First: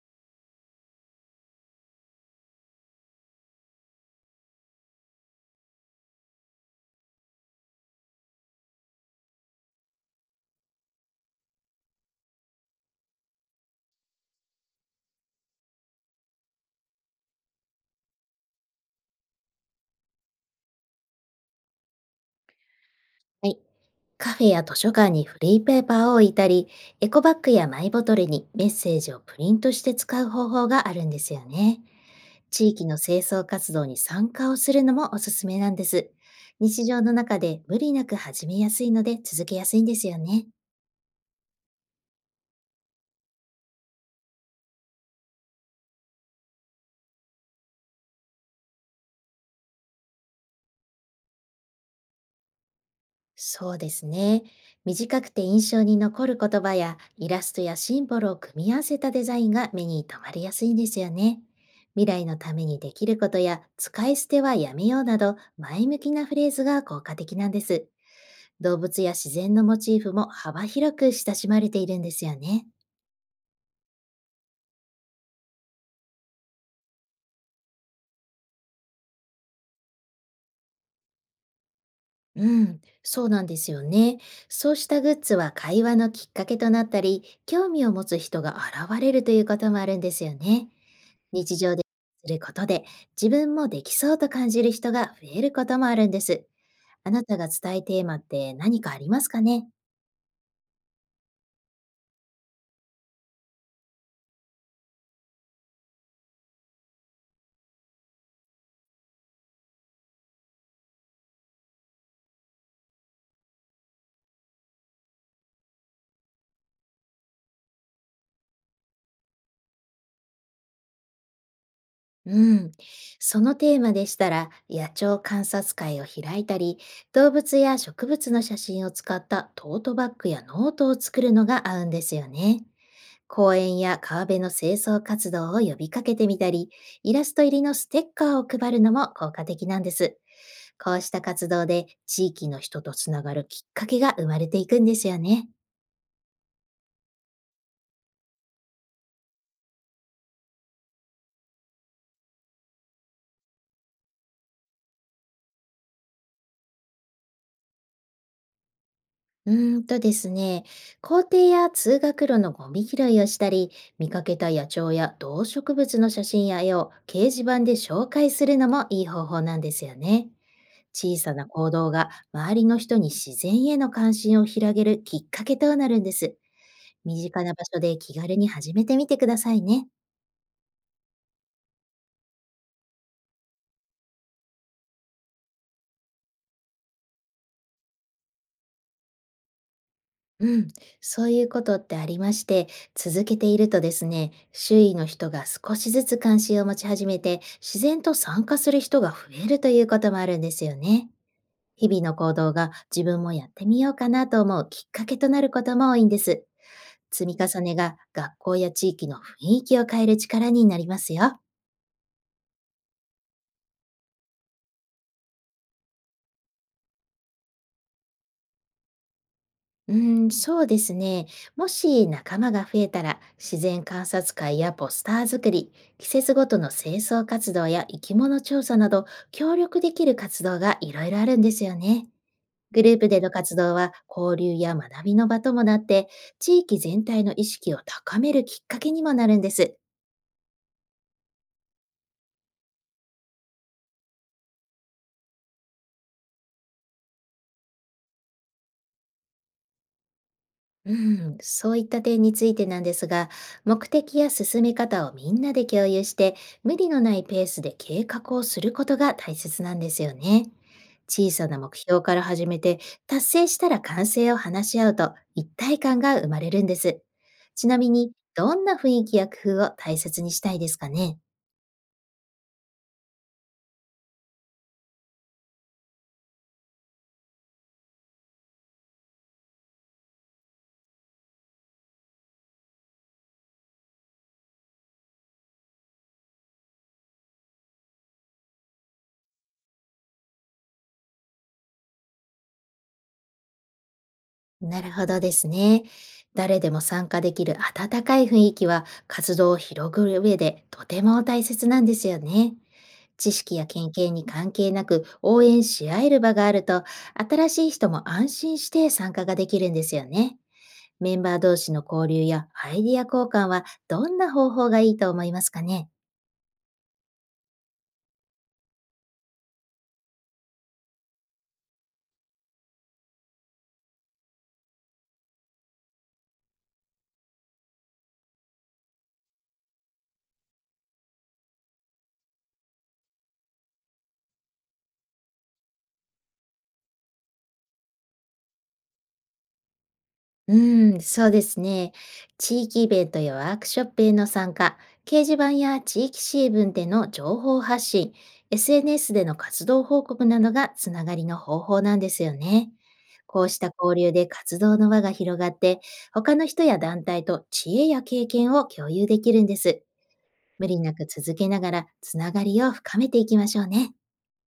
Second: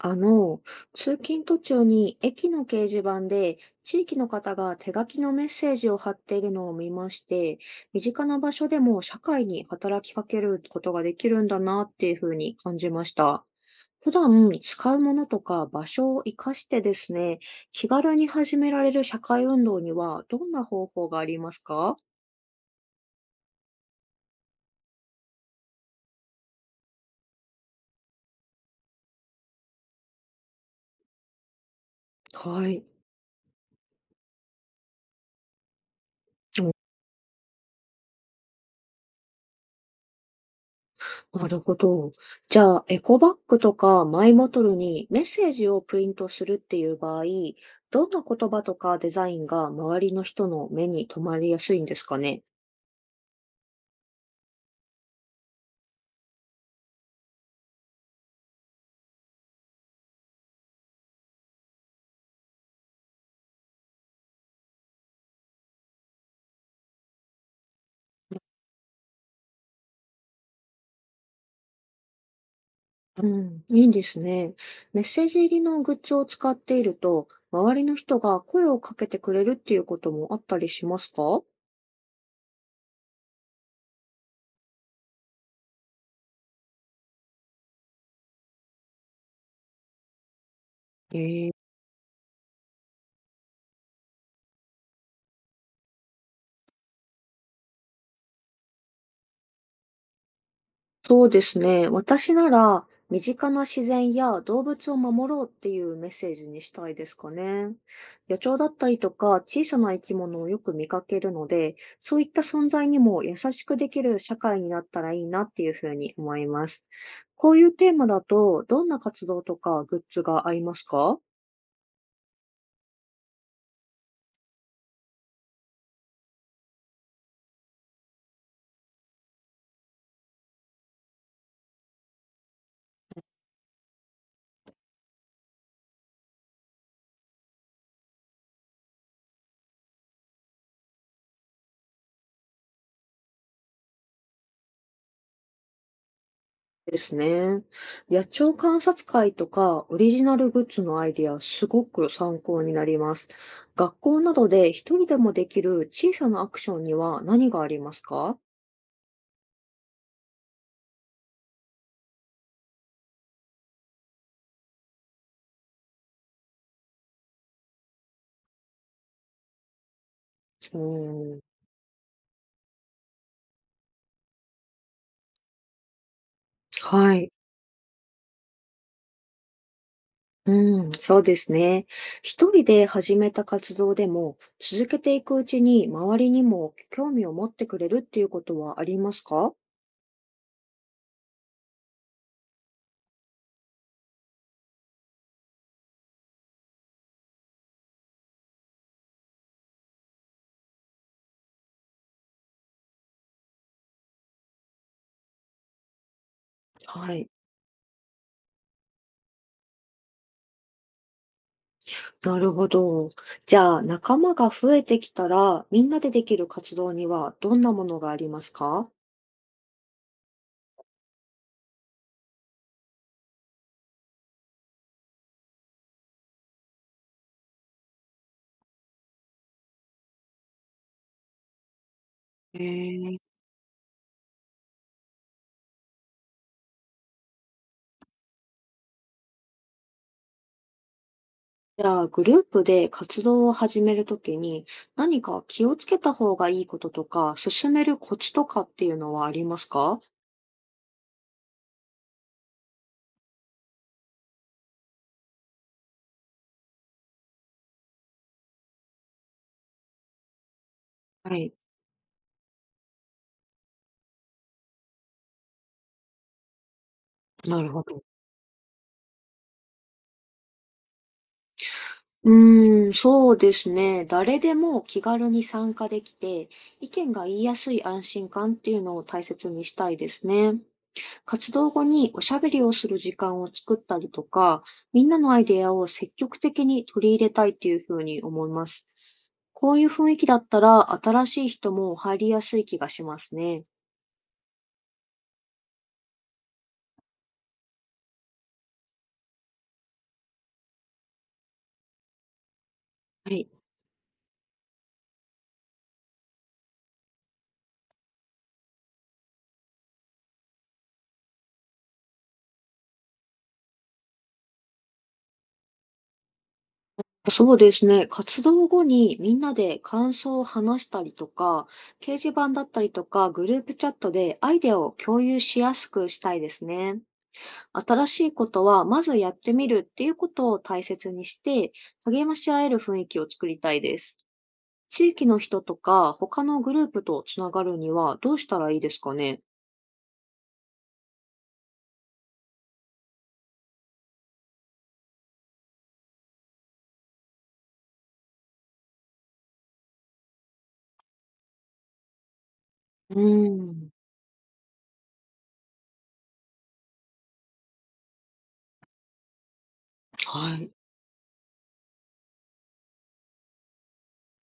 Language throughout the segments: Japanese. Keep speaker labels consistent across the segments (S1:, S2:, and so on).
S1: あの、通勤途中に駅の掲示板で地域の方が手書きのメッセージを貼っているのを見まして、身近な場所でも社会に働きかけることができるんだなっていうふうに感じました。普段使うものとか場所を活かしてですね、気軽に始められる社会運動にはどんな方法がありますか？
S2: はい。カフェや図書館にフリーペーパーを置いたり、エコバッグやマイボトルにメッセージをプリントして使う方法があるんですよね。
S1: は
S2: 地
S1: い。
S2: 域の清掃活動に参加をするのもおすすめなんです。日常の中で無理なく始めやすいので続けやすいんですよね。
S1: なるほど。じゃあ、エコバッグとかマイボトルにメッセージをプリントするっていう場合、どんな言葉とかデザインが周りの人の目に留まりやすいんですかね？
S2: そうですね。短くて印象に残る言葉やイラストやシンボルを組み合わせたデザインが目に留まりやすいんですよね。未来のためにできることや使い捨てはやめようなど前向きなフレーズが効果的なんです。動物や自然のモチーフも幅広く親しまれているんですよね。
S1: うん、いいんですね。メッセージ入りのグッズを使っていると、周りの人が声をかけてくれるっていうこともあったりしますか？
S2: うん、そうなんですよね。そうしたグッズは会話のきっかけとなったり、興味を持つ人が現れるということもあるんですよね。
S1: え
S2: 日
S1: え。
S2: 常ですることで自分もできそうと感じる人が増えることもあるんです。あなたが伝えテーマって何かありますかね？
S1: そうですね。私なら、身近な自然や動物を守ろうっていうメッセージにしたいですかね。野鳥だったりとか小さな生き物をよく見かけるので、そういった存在にも優しくできる社会になったらいいなっていうふうに思います。こういうテーマだと、どんな活動とかグッズが合いますか？
S2: うん。そのテーマでしたら、野鳥観察会を開いたり、動物や植物の写真を使ったトートバッグやノートを作るのが合うんですよね。公園や川辺の清掃活動を呼びかけてみたり、イラスト入りのステッカーを配るのも効果的なんです。こうした活動で地域の人とつながるきっかけが生まれていくんですよね。
S1: ですね。野鳥観察会とかオリジナルグッズのアイデア、すごく参考になります。学校などで一人でもできる小さなアクションには何がありますか？
S2: ですね、校庭や通学路のゴミ拾いをしたり、見かけた野鳥や動植物の写真や絵を掲示板で紹介するのもいい方法なんですよね。
S1: う
S2: 小さ
S1: ーん、
S2: な行動が周りの人に自然への関心を広げるきっかけとなるんです。
S1: は
S2: 身
S1: い。
S2: 近な場所で気軽に始めてみてくださいね。
S1: うん、そうですね。一人で始めた活動でも、続けていくうちに周りにも興味を持ってくれるっていうことはありますか？
S2: うん、そういうことってありまして、続けているとですね、周囲の人が少しずつ関心を持ち始めて、自然と参加する人が増えるということもあるんですよね。日々の行動が自分もやってみようかなと思うきっかけとなることも多いんです。
S1: はい。
S2: 積み重ねが学校や地域の雰囲気を変える力になりますよ。
S1: なるほど。じゃあ、仲間が増えてきたら、みんなでできる活動にはどんなものがありますか？
S2: うーん、そうですね。もし仲間が増えたら、自然観察会やポスター作り、季節ごとの清掃活動や生き物調査など、協力できる活動がいろいろあるんですよね。
S1: え
S2: グループ
S1: ー、
S2: での活動は交流や学びの場ともなって、地域全体の意識を高めるきっかけにもなるんです。
S1: じゃあ、グループで活動を始めるときに、何か気をつけた方がいいこととか、進めるコツとかっていうのはありますか？
S2: うん、そういった点についてなんですが、目的や進め方をみんなで共有して、無理のないペースで計画をすることが大切なんですよね。小
S1: は
S2: さ
S1: い、
S2: な目標から始めて、達成したら完成を話し合うと、一体感が生まれるんです。
S1: な
S2: ち
S1: る
S2: な
S1: ほ
S2: み
S1: ど。
S2: に、どんな雰囲気や工夫を大切にしたいですかね？
S1: うーん、そうですね。誰でも気軽に参加できて、意見が言いやすい安心感っていうのを大切にしたいですね。活動後におしゃべりをする時間を作ったりとか、みんなのアイデアを積極的に取り入れたいというふうに思います。こういう雰囲気だったら新しい人も入りやすい気がしますね。
S2: なるほどですね。誰でも参加できる温かい雰囲気は、活動を広げる上でとても大切なんですよね。知
S1: はい。
S2: 識や経験に関係なく応援し合える場があると、新しい人も安心して参加ができるんですよね。メンバー同士の交流やアイディア交換はどんな方法がいいと思いますかね？
S1: そうですね。活動後にみんなで感想を話したりとか、掲示板だったりとか、グループチャットでアイデアを共有しやすくしたいですね。新しいことはまずやってみるっていうことを大切にして、励まし合える雰囲気を作りたいです。地域の人とか、他のグループとつながるにはどうしたらいいですかね？
S2: うーん、そうですね。地域イベントやワークショップへの参加、掲示板や地域新聞での情報発信、SNS での活動報告などがつながりの方法なんですよね。
S1: う
S2: こうした
S1: ーん、
S2: 交流で活動の輪が広がって、他の人や団体と知恵や経験を共有できるんです。
S1: は
S2: 無
S1: い。
S2: 理なく続けながらつながりを深めていきましょうね。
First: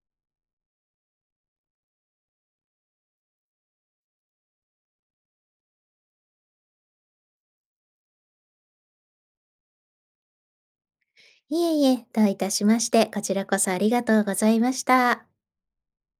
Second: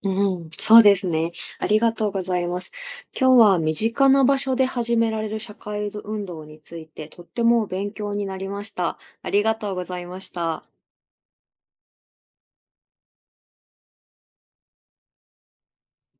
S1: うん、そうですね。ありがとうございます。今日は身近な場所で始められる社会運動について、とっても勉強になりました。ありがとうございました。
S2: いえいえ、どういたしまして、こちらこそありがとうございました。